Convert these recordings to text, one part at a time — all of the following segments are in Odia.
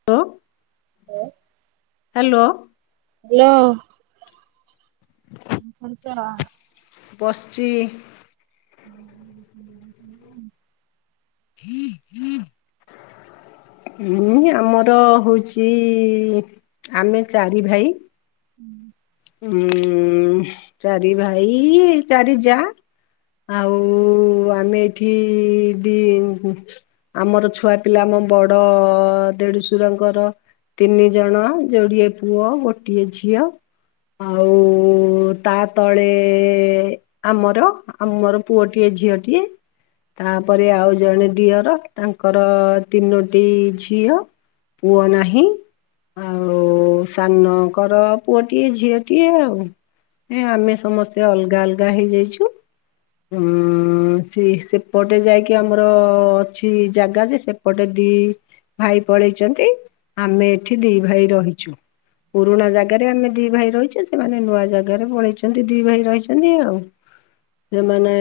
[unintelligible] [unintelligible] ହେଲୋ ହାଲୋ କଣ କରୁଛ? ବଶିଛି। [unintelligible] [unintelligible] ହଁ ଆମର ହଉଛି ଆମେ ଚାରି ଭାଇ ଉଁ ଚାରି ଭାଇ ଚାରି ଯା। ଆଉ ଆମେ ଏଠି ଦି ଉଁ ଆମର ଛୁଆ ପିଲା ଆମ ବଡ ଦେଡୁଶୁରଙ୍କର ତିନି ଜଣ ଯୋଡ଼ିଏ ପୁଅ ଗୋଟିଏ ଝିଅ। ଆଉ ତା ତଳେ ଆମର ଆମର ପୁଅଟିଏ ଝିଅଟିଏ। ତାପରେ ଆଉ ଜଣେ ଦିଅର ତାଙ୍କର ତିନୋଟି ଝିଅ। ପୁଅ ନାହିଁ ଆଉ ସାନଙ୍କର ପୁଅଟିଏ ଝିଅ ଟିଏ ଆଉ ନାଇ ଆମେ ସମସ୍ତେ ଅଲଗା ଅଲଗା ହେଇଯାଇଛୁ। ସେ ସେପଟେ ଯାଇକି ଆମର ଅଛି ଜାଗା ଯେ ସେ ଏପଟେ ଦି ଭାଇ ପଳେଇଛନ୍ତି ଆମେ ଏଠି ଦି ଭାଇ ରହିଛୁ। ପୁରୁଣା ଜାଗାରେ ଆମେ ଦି ଭାଇ ରହିଛୁ। ସେମାନେ ନୂଆ ଜାଗାରେ ପଳେଇଛନ୍ତି ଦି ଭାଇ ରହିଛନ୍ତି ଆଉ। ସେମାନେ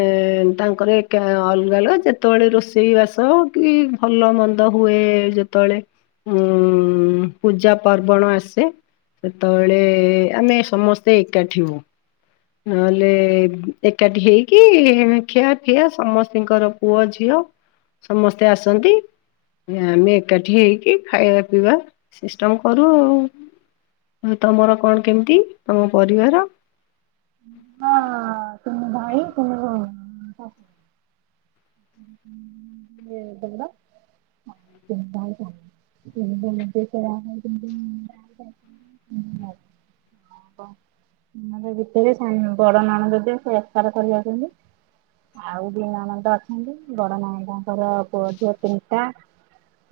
ତାଙ୍କର ଏକା ଅଲଗା ଅଲଗା ଯେତେବେଳେ ରୋଷେଇ ବାସ କି ଭଲ ମନ୍ଦ ହୁଏ ଯେତେବେଳେ ଉଁ ପୂଜା ପାର୍ବଣ ଆସେ ସେତେବେଳେ ଆମେ ସମସ୍ତେ ଏକାଠି ହଉ। ନହେଲେ ଏକାଠି ହେଇକି ଖିଆ ପିଆ ସମସ୍ତଙ୍କର ପୁଅ ଝିଅ ସମସ୍ତେ ଆସନ୍ତି। ଆମେ ଏକାଠି ହେଇକି ଖାଇବା ପିଇବା ସିଷ୍ଟମ କରୁ ଆଉ। ଆଉ ତମର କଣ କେମିତି ତମ ପରିବାର? ହଁ ତିନି ଭାଇ ତିନି ଭଉଣୀ। ହଁ ଇଏ ଦେବା। [unintelligible] [inaudible] [unintelligible] ଭିତରେ ବଡ ମାଣ ଯଦି ଏକକାର କରିବାଛନ୍ତି। - ଆଉ ଦି ନଣନ୍ଦ ଅଛନ୍ତି ବଡ ନଣନ୍ଦଙ୍କର ପୁଅ ଝିଅ ତିନିଟା।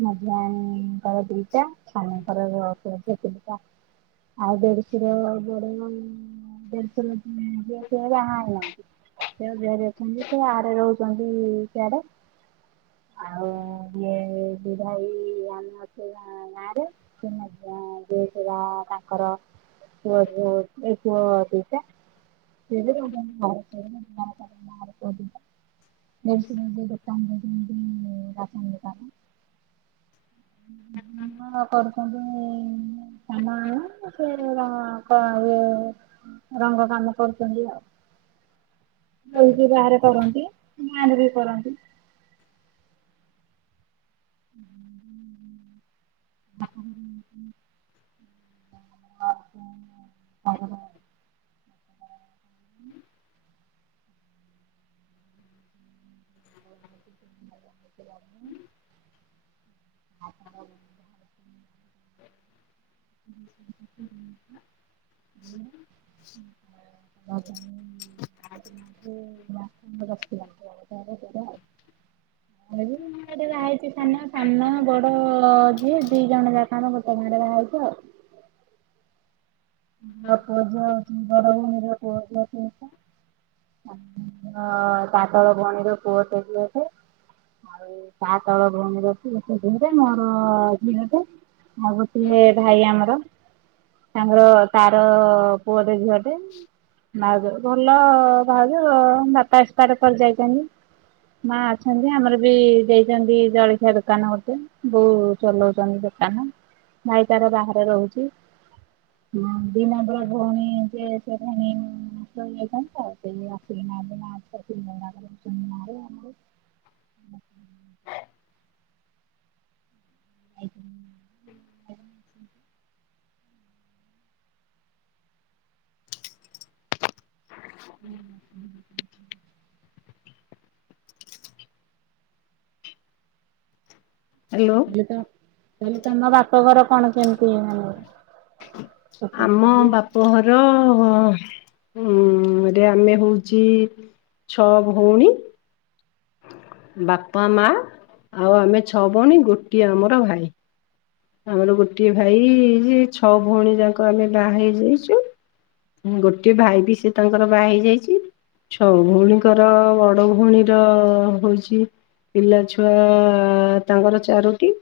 ମଝିଆଙ୍କର ଦିଟା ସାନଙ୍କର ପୁଅ ଝିଅ ତିନିଟା। ଆଉ ଦେଢଶୁର ବଡ ଦେଢଶୁର ପୁଅ ଝିଅ ବାହା ହେଇନାହାନ୍ତି। ପୁତୁରା ଝିଆରୀ ଅଛନ୍ତି ସେ ଆଡ ରହୁଛନ୍ତି ସିଆଡେ। ଆଉ ଇଏ ଦି ଭାଇ ଆମର ଗାଁରେ କି ଯିଏ ମଝିଆ [unintelligible] ବା ତାଙ୍କର ପୁଅ ଝିଅ ହୋଉଛି ଏ ପୁଅ ଦି ଟା। [unintelligible] ଦେଢ଼ଶ ଗୋଟା ମ ଦ ରାସନ ଲତା [unintelligible] ହ କଣନ୍ତ [unintelligible] ସେ- ମା -ସେ- ର- କ- ଇଏ ରଙ୍ଗ କାମ କରୁଛନ୍ତି ଆଉ। [inaudible] ଘରେ ବି ବାହାରେ କରନ୍ତି ଗାଁ ବି କରନ୍ତି। [unintelligible] [unintelligible] [unintelligible] [unintelligible] [unintelligible] [unintelligible] [unintelligible] ଗୋଟେ ଲାଇଟ୍ ସାନ ସାନ ବଡ ଯିଏ ଦି ଜଣ ଯାକ ଗୋଟେ ଗାଁରେ ବାହା ହେଇଚୁ ଆଉ। [inaudible] ତା ତଳ ଭଉଣୀର ପୁଅଟେ ଝିଅଟେ। ଆଉ ତା ତଳ ଭଉଣୀରେ ପୁଅଟେ ଝିଅଟେ ମୋର ଝିଅଟେ। ଆଉ ଗୋଟିିଏ ଭାଇ ଆମର ତାଙ୍କର ତାର ପୁଅଟେ ଝିଅଟେ। ଭାଉଜ ଭଲ ଭାଉଜ ବାପା ଏକ୍ସପାର କରି ଯାଇଛନ୍ତି। ମା ଅଛନ୍ତି ଆମର ବି ଦେଇଛନ୍ତି ଜଳଖିଆ ଦୋକାନ ଗୋଟେ। ବୋଉ ଚଲଉଛନ୍ତି ଦୋକାନ ଭାଇ ତାର ବାହାରେ ରହୁଛି। ମୋ ଦି ନମ୍ବର ଭଉଣୀ ଯେ ସେ ଭଉଣୀ [inaudible] [inaudible] [inaudible] ହୁଁ। ହ୍ୟାଲୋ ହେଲେ ତ ହେଲେ ତମ ବାପ ଘର କଣ କେମିତି ମାନେ? [inaudible] ହଁ ବାପଘର ଉ ରେ ଆମେ ହଉଚି ଛଅ ଭଉଣୀ। ବାପା ମା ଆଉ ଆମେ ଛଅ ଭଉଣୀ ଗୋଟିଏ ଆମର ଭାଇ। ଆମର ଗୋଟିଏ ଭାଇ ଯେ ଛଅ ଭଉଣୀ ଯାକ ଆମେ ବାହା ହେଇଯାଇଛୁ। ହୁଁ ଗୋଟିଏ ଭାଇ ବି ସେ ତାଙ୍କର ବାହା ହେଇଯାଇଚି। ଛଅ ଭଉଣୀଙ୍କର ବଡ ଭଉଣୀର ହଉଚି ପିଲା ଛୁଆ ତାଙ୍କର ଚାରୋଟି।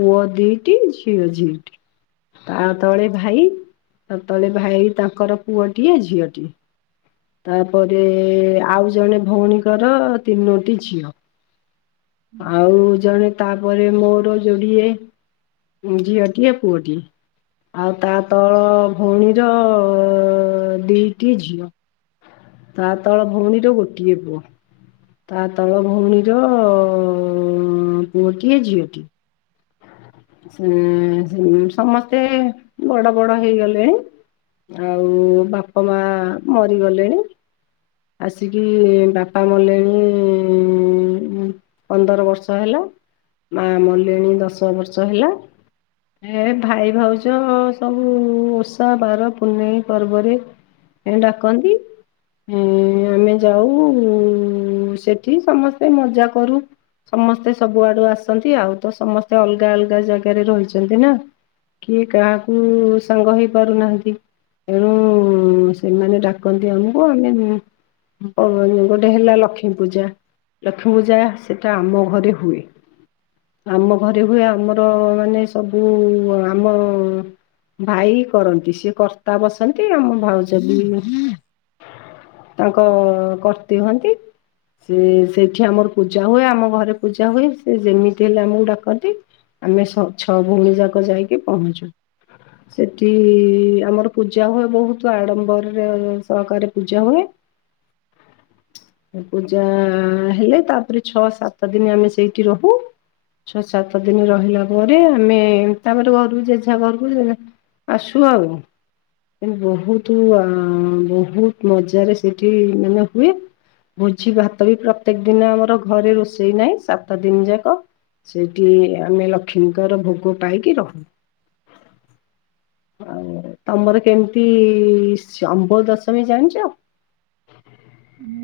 ପୁଅ ଦିଟି ଝିଅ ଝିଟି। ତା ତଳେ ଭାଇ ତା ତଳେ ଭାଇ ତାଙ୍କର ପୁଅଟିଏ ଝିଅଟିଏ। ତାପରେ ଆଉ ଜଣେ ଭଉଣୀଙ୍କର ତିନୋଟି ଝିଅ। ଆଉ ଜଣେ ତାପରେ ମୋର ଯୋଡିଏ ଝିଅଟିଏ ପୁଅଟି। ଆଉ ତା ତଳ ଭଉଣୀର ଦିଟି ଝିଅ। ତା ତଳ ଭଉଣୀର ଗୋଟିଏ ପୁଅ। ତା ତଳ ଭଉଣୀର ପୁଅଟିଏ ଝିଅଟିଏ। ସେମାନେ ସମସ୍ତେ ବଡ ବଡ ହେଇଗଲେଣି। ଆଉ ବାପା ମା ମରିଗଲେଣି। ଆସିକି ବାପା ମଲେଣି ପନ୍ଦର ବର୍ଷ ହେଲା ମା ମଲେଣୀ ଦଶ ବର୍ଷ ହେଲା। ଏ ଭାଇ ଭାଉଜ ସବୁ ଓଷା ବାର ପୁନେଇ ପର୍ବରେ ଏମିତି ଡାକନ୍ତି। ଆମେ ଯାଉ ସେଠି ସମସ୍ତେ ମଜା କରୁ। ସମସ୍ତେ ସବୁ ଆଡୁ ଆସନ୍ତି ଆଉ ତ ସମସ୍ତେ ଅଲଗା ଅଲଗା ଜାଗାରେ ରହିଛନ୍ତି ନା। କିଏ କାହାକୁ ସାଙ୍ଗ ହେଇ ପାରୁନାହାନ୍ତି। ତେଣୁ ସେମାନେ ଡାକନ୍ତି ଆମକୁ ଆମେ ଓ ଗୋଟେ ହେଲା ଲକ୍ଷ୍ମୀ ପୂଜା। ଲକ୍ଷ୍ମୀ ପୂଜା ସେଟା ଆମ ଘରେ ହୁଏ ଆମ ଘରେ ହୁଏ ଆମର ମାନେ ସବୁ ଆମ ଭାଇ କରନ୍ତି ସିଏ କର୍ତ୍ତା ବସନ୍ତି ଆମ ଭାଉଜ ବି। ତାଙ୍କ କର୍ତ୍ତି ହୁଅନ୍ତି। ସେ ସେଇଠି ଆମର ପୂଜା ହୁଏ ଆମ ଘରେ ପୂଜା ହୁଏ ସେ ଯେମିତି ହେଲେ ଆମକୁ ଡାକନ୍ତି କହନ୍ତି, ଆମେ ଛଅ ଭଉଣୀ ଯାକ ଯାଇକି ପହଞ୍ଚୁ। ସେଠି ଆମର ପୂଜା ହୁଏ ବହୁତ ଆଡମ୍ବରରେ ସହକାରେ ପୂଜା ହୁଏ। [inaudible] ପୂଜା ହେଲେ ତାପରେ ଛଅ ସାତ ଦିନ ଆମେ ସେଇଠି ରହୁ। ଛଅ ସାତ ଦିନ ରହିଲା ପରେ ଆମେ ତାପରେ ଘରକୁ ଜେଝା ଘରକୁ ଯେଝା ଆସୁ ଆଉ। ବହୁତ ବହୁତ ମଜାରେ ସେଠି ମାନେ ହୁଏ। ଭୋଜି ଭାତ ବି ପ୍ରତ୍ୟେକ ଦିନ ଆମର ଘରେ ରୋଷେଇ ନାହିଁ ସାତ ଦିନ ଯାକ। ସେଇଠି ଆମେ ଲକ୍ଷ୍ମୀଙ୍କର ଭୋଗ ପାଇକି ରହୁ। ଆଉ ତମର କେମିତି ଶମ୍ବ ଦଶମୀ ଜାଣିଛ?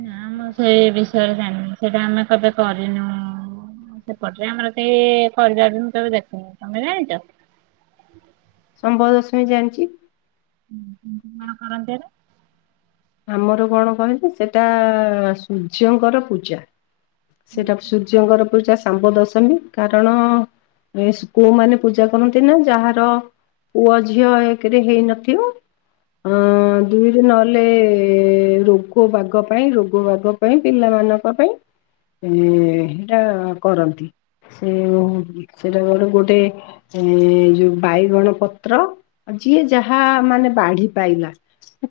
ନା ଆମେ ସେଇ ବିଷୟରେ ଜାଣିନୁ ସେଇଟା ଆମେ କେବେ କରିନୁ। ସେପଟରେ ଆମର ସେଇ ଶମ୍ବ ଦଶମି ଦେଖିନି ତମେ ଜାଣିଛ? ଶମ୍ବ ଦଶମୀ ଜାଣିଛି। [unintelligible] କଣ କରନ୍ତି? ଆମର କଣ କହିଲେ ସେଇଟା ସୂର୍ଯ୍ୟଙ୍କର ପୂଜା। ସେଇଟା ସୂର୍ଯ୍ୟଙ୍କର ପୂଜା। ଶାମ୍ବ ଦଶମୀ କାରଣ ଏ ପୁଅମାନେ ପୂଜା କରନ୍ତି ନା ଯାହାର ପୁଅ ଝିଅ ଏକରେ ହେଇନଥିବ ଅ ଦୁଇରେ ନହେଲେ ରୋଗ ବାଗ ପାଇଁ ରୋଗ ବାଗ ପାଇଁ ପିଲାମାନଙ୍କ ପାଇଁ ଏ ସେଇଟା କରନ୍ତି ସେ ସେଟାର ଗୋଟେ ଏ ଯୋଉ ବାଇଗଣ ପତ୍ର ଆଉ ଯିଏ ଯାହା ମାନେ ବାଢି ପାଇଲା।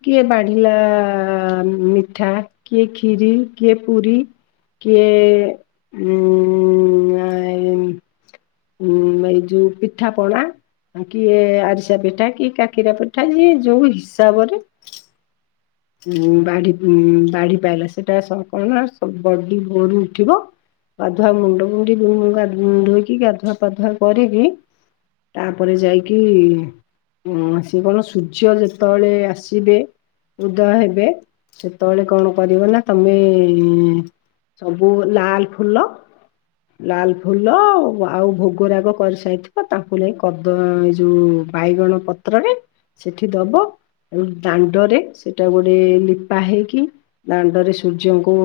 କିଏ ବାଢିଲା ମିଠା କିଏ ଖିରି କିଏ ପୁରି। କିଏ ଆ ହୁଁ ଏଇ ଯୋଉ ପିଠା ପଣା। କିଏ ଆରିସା ପିଠା କିଏ କାକିରା ପିଠା ଯିଏ ଯୋଉ ହିସାବ ରେ ଉ ବାଢି ଉ ବାଢି ପାଇଲା ସେଟା ସବୁ କଣ ନା ବଡି ଭୋରୁ ଉଠିବ। ଗାଧୁଆ ମୁଣ୍ଡ କୁଣ୍ଡେଇ [unintelligible] ଧୋଇକି ଗାଧୁଆ ପାାଧୁଆ କରିକି ତାପରେ ଯାଇକି ସେ କଣ ସୂର୍ଯ୍ୟ ଯେତେବେଳେ ଆସିବେ ଉଦୟ ହେବେ ସେତେବେଳେ କଣ କରିବ ନା ତମେ ସବୁ ଲାଲ ଫୁଲ। ଲାଲ ଫୁଲ ଆଉ ଭୋଗରାଗ କରିସାରିଥିବ ତାକୁ ନେଇ କଦଳୀ ଯୋଉ ବାଇଗଣ ପତ୍ରରେ ସେଠି ଦବ ଏବଂ ଦାଣ୍ଡରେ ସେଇଟା ଗୋଟେ ଲିପା ହେଇକି ଦାଣ୍ଡରେ ସୂର୍ଯ୍ୟଙ୍କୁ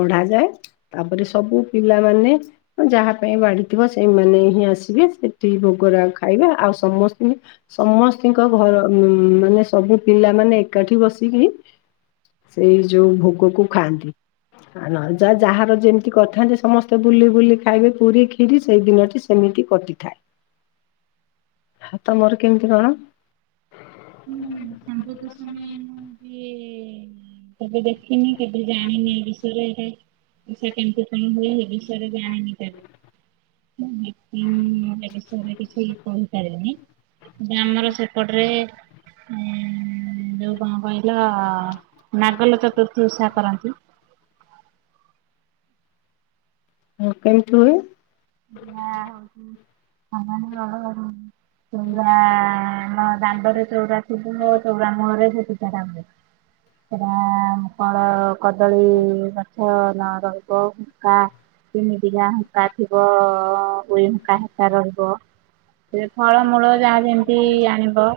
ବଢାଯାଏ। ତାପରେ ସବୁ ପିଲାମାନେ ଯାହା ପାଇଁ ବାଢିଥିବ ସେଇମାନେ ହିଁ ଆସିବେ ସେଠି ଭୋଗରାଗ ଖାଇବେ ଆଉ ସମସ୍ତିଙ୍କି ସମସ୍ତିଙ୍କ ଘର ଉ ମାନେ ସବୁ ପିଲାମାନେ ଏକାଠି ବସିକି ସେଇ ଯୋଉ ଭୋଗକୁ ଖାଆନ୍ତି। ନ ହେଲେ ଯା ଯାହାର ଯେମିତି କରିଥାନ୍ତି ସମସ୍ତେ ବୁଲି ବୁଲି ଖାଇବେ ପୁରୀ କ୍ଷୀରି ସେଇ ଦିନଟି ସେମିତି କଟିଥାଏ ଆଉ ତମର କେମିତି କଣ? ଶାମ୍ବଦଶମୀ। କେବେ ଦେଖିନି କେବେ ଜାଣିନି ଏ ବିଷୟରେ ଏ ଓଷାଟା କେମତି କଣ ହୁଏ ସେ ବିଷୟରେ ଜାଣିନି କେବେ। [unintelligible] ଏ ବିଷୟରେ କିଛି କହିପାରିବିନି କିନ୍ତୁ ଆମର ସେପଟେ ରେ। ଯୋଉ କଣ କହିଲ ନାଗଲ ଚତୁର୍ଥୀ ଓଷା କରନ୍ତି। ହ କେମିତି ହୁଏ? ନାଁ ହଉଛି। [unintelligible] ଚଉରା ମୋ ଦାଣ୍ଡରେ ଚଉରା ଥିବ ମୋ ଚଉରା ମୁଳରେ ସେ ପିଠାଟା ହୁଏ। ହ ସେଟା କଣ କଦଳୀ ଗଛ ନ ରହିବ ହୁଙ୍କା। ତିନି ଦିଲା ହୁଙ୍କା ଥିବ ଉଇ ହଙ୍କା ହେସା ରହିବ। ଏ ଫଳମୂଳ ଯାହା ଯେମିତି ଆଣିବ।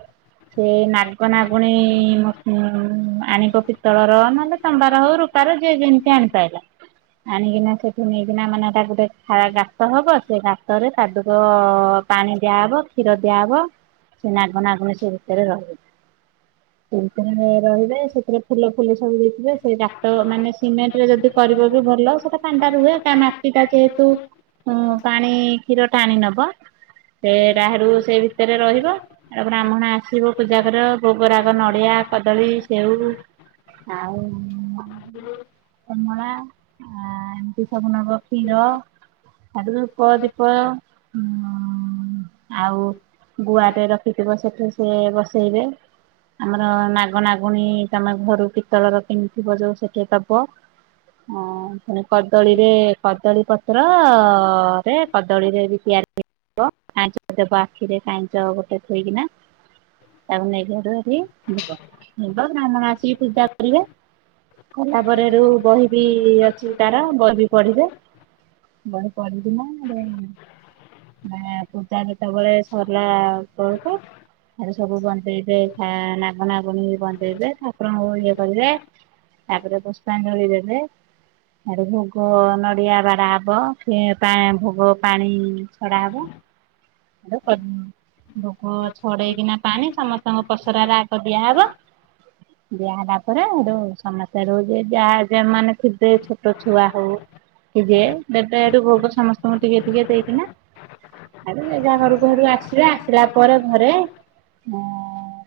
ସେ ନାଗ ନାଗୁଣୀ ମୂର୍ ଆଣିବ ପିତ୍ତଳର ନହେଲେ ତମ୍ବାର ହଉ ରୁପାର ହଉ ଯିଏ ଯେମିତି ଆଣିପାରିଲା। ଆଣିକିନା ସେଠୁ ନେଇକିନା ମାନେ ତା ଗୋଟେ। [unintelligible] ତମ ବର୍ଷ ସାତରେ ପାଦୁକ ପାଣି ଦିଆହବ କ୍ଷୀର ଦିଆହବ। ସିଏ ନାଗନାଗୁଣି ସେ ଭିତରେ ରହିବେ। ସେ ଭିତରେ ରହିବେ ସେଥିରେ ଫୁଲ ଫୁଲ ସବୁ ଦେବେ ସେ ଗାତ ମାନେ ସିମେଣ୍ଟ ରେ ଯଦି କରଵବି ଭଲ ସେଇଟା କାଣ୍ଡା ରୁହେ କା ମାଟିଟା ଯେହେତୁ ହଁ ପାଣି କ୍ଷୀର ଟାଣି ନବ ସେ ତାହାରୁ ସେଇ ଭିତରେ ରହିବ। ତାପରେ ବ୍ରାହ୍ମଣ ଆସିବ ପୂଜା ଘର ଭୋଗରାଗ ନଡିଆ କଦଳୀ ସେଉ। ଆଉ କମଳା ଆ ଏମିତି ସବୁ ନଵ କ୍ଷୀର। ତା ଧ୍ୱପ ଦୀପ ଉଁ ଆଉ [unintelligible] ଗୁଆ ଟେ ରଖିଥିବ ସେଠି ସିଏ ବସେଇବେ। ଆମର ନାଗ ନାଗୁଣୀ ତମେ ଘରୁ ପିତଳର କିଣିଥିବ ଯୋଉ ସେଠେ ଦବ। ହଁ, ମାନେ କଦଳୀରେ କଦଳୀ ପତ୍ର ହଁ ହଁ [inaudible] ପରେ କଦଳୀରେ ବି ତିଆରି ହୁଏ। କାଇଁଚ ଦେବ ଆଖିରେ କାଇଁଚ ଗୋଟେ ଥୋଇକିନା। ତାକୁ ନେଇଯିବ ହେରି ଯିବ ବ୍ରାହ୍ମଣ ଆସିକି ପୂଜା କରିବେ। କଲା ପରେ ହେଠୁ ବହି ବି ଅଛି ତାର ବହି ବି ପଢିବେ। ବହି ପଢିକିନା ହେଠୁ ମାନେ ପୂଜା ଯେତେବେଳେ ସରିଲା ହେତଳକୁ ହେଠୁ ସବୁ ବନ୍ଦେଇବେ ନାଗ ନାଗୁଣୀକୁ ବନ୍ଦେଇବେ ଠାକୁରଙ୍କୁ ଇଏ କରିବେ। ତାପରେ ପୁଷ୍ପାଞ୍ଜଳି ଦେବେ, ହେଠୁ ଭୋଗ ନଡିଆ ବାଡ଼ା ହବ। ହବ ଫେ ତା ଭୋଗ ପାଣି ଛଡା ହବ। ଭୋଗ ଛଡେଇକିନା ପାଣି ସମସ୍ତଙ୍କ ପସରାରେ ଆଗ ଦିଆହବ। [inaudible] ଦିଆହେଲା ପରେ ହେଠୁ ସମସ୍ତେ ରହୁଛି ଯାହା ଯେ ମାନ ଥିବେ ଛୋଟ ଛୁଆ ହଉ ଥିବେ ଦେବେ ହେଠୁ ଭୋଗ ସମସ୍ତଙ୍କୁ ଟିକେ ଟିକେ ଦେଇକିନା। ଯିଏ ଯା ଘରକୁ ହେରି ଆସିବେ ଆସିଲା ପରେ ଘରେ, ହଁ।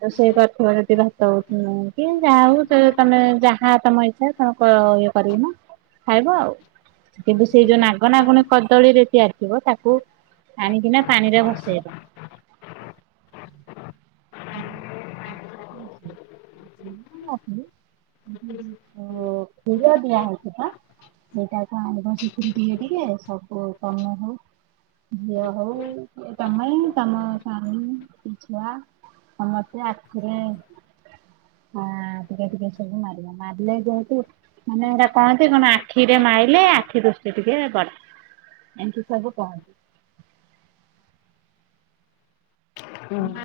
ରୋଷେଇ କରୁଥିବ ଯଦି ଭାତ ହଉ କି ଯାହା ହଉ ତ ତମେ ଯାହା ତମ ଇଚ୍ଛା। ତମେ କ ଇଏ କରିକିନା ଖାଇବ ଆଉ। କିନ୍ତୁ ସେଇ ଯୋଉ ନାଗ ନାଗୁଣୀ କଦଳୀ ରେ ତିଆରି ଥିବ ତାକୁ ଆଣିକି ନା ପାଣି ରେ ଭସେଇବ। ହଁ ଓ [inaudible] କ୍ଷୀର ଦିଆ ହେଉଛି ବା। ସେଇଟା ତ ଆଣିବ ସେଥିରୁ ଟିକେ ଟିକେ ସବୁ କାମ ହଉ [unintelligible] ଝିଅ ହଉ ତମେ ତମ ସ୍ୱାମୀ ଛୁଆ ସମସ୍ତେ ଆଖିରେ ହଁ ଟିକେ ଟିକେ ସବୁ ମାରିବ ମାରିଲେ ଯେହେତୁ ମାନେ ହେରା କହନ୍ତି କଣ ଆଖିରେ ମାଇଲେ ଆଖି ଦୁଷ୍ଟି ଟିକେ ବଢେ, ଏମତି ସବୁ କହନ୍ତିୁ। ହୁଁ।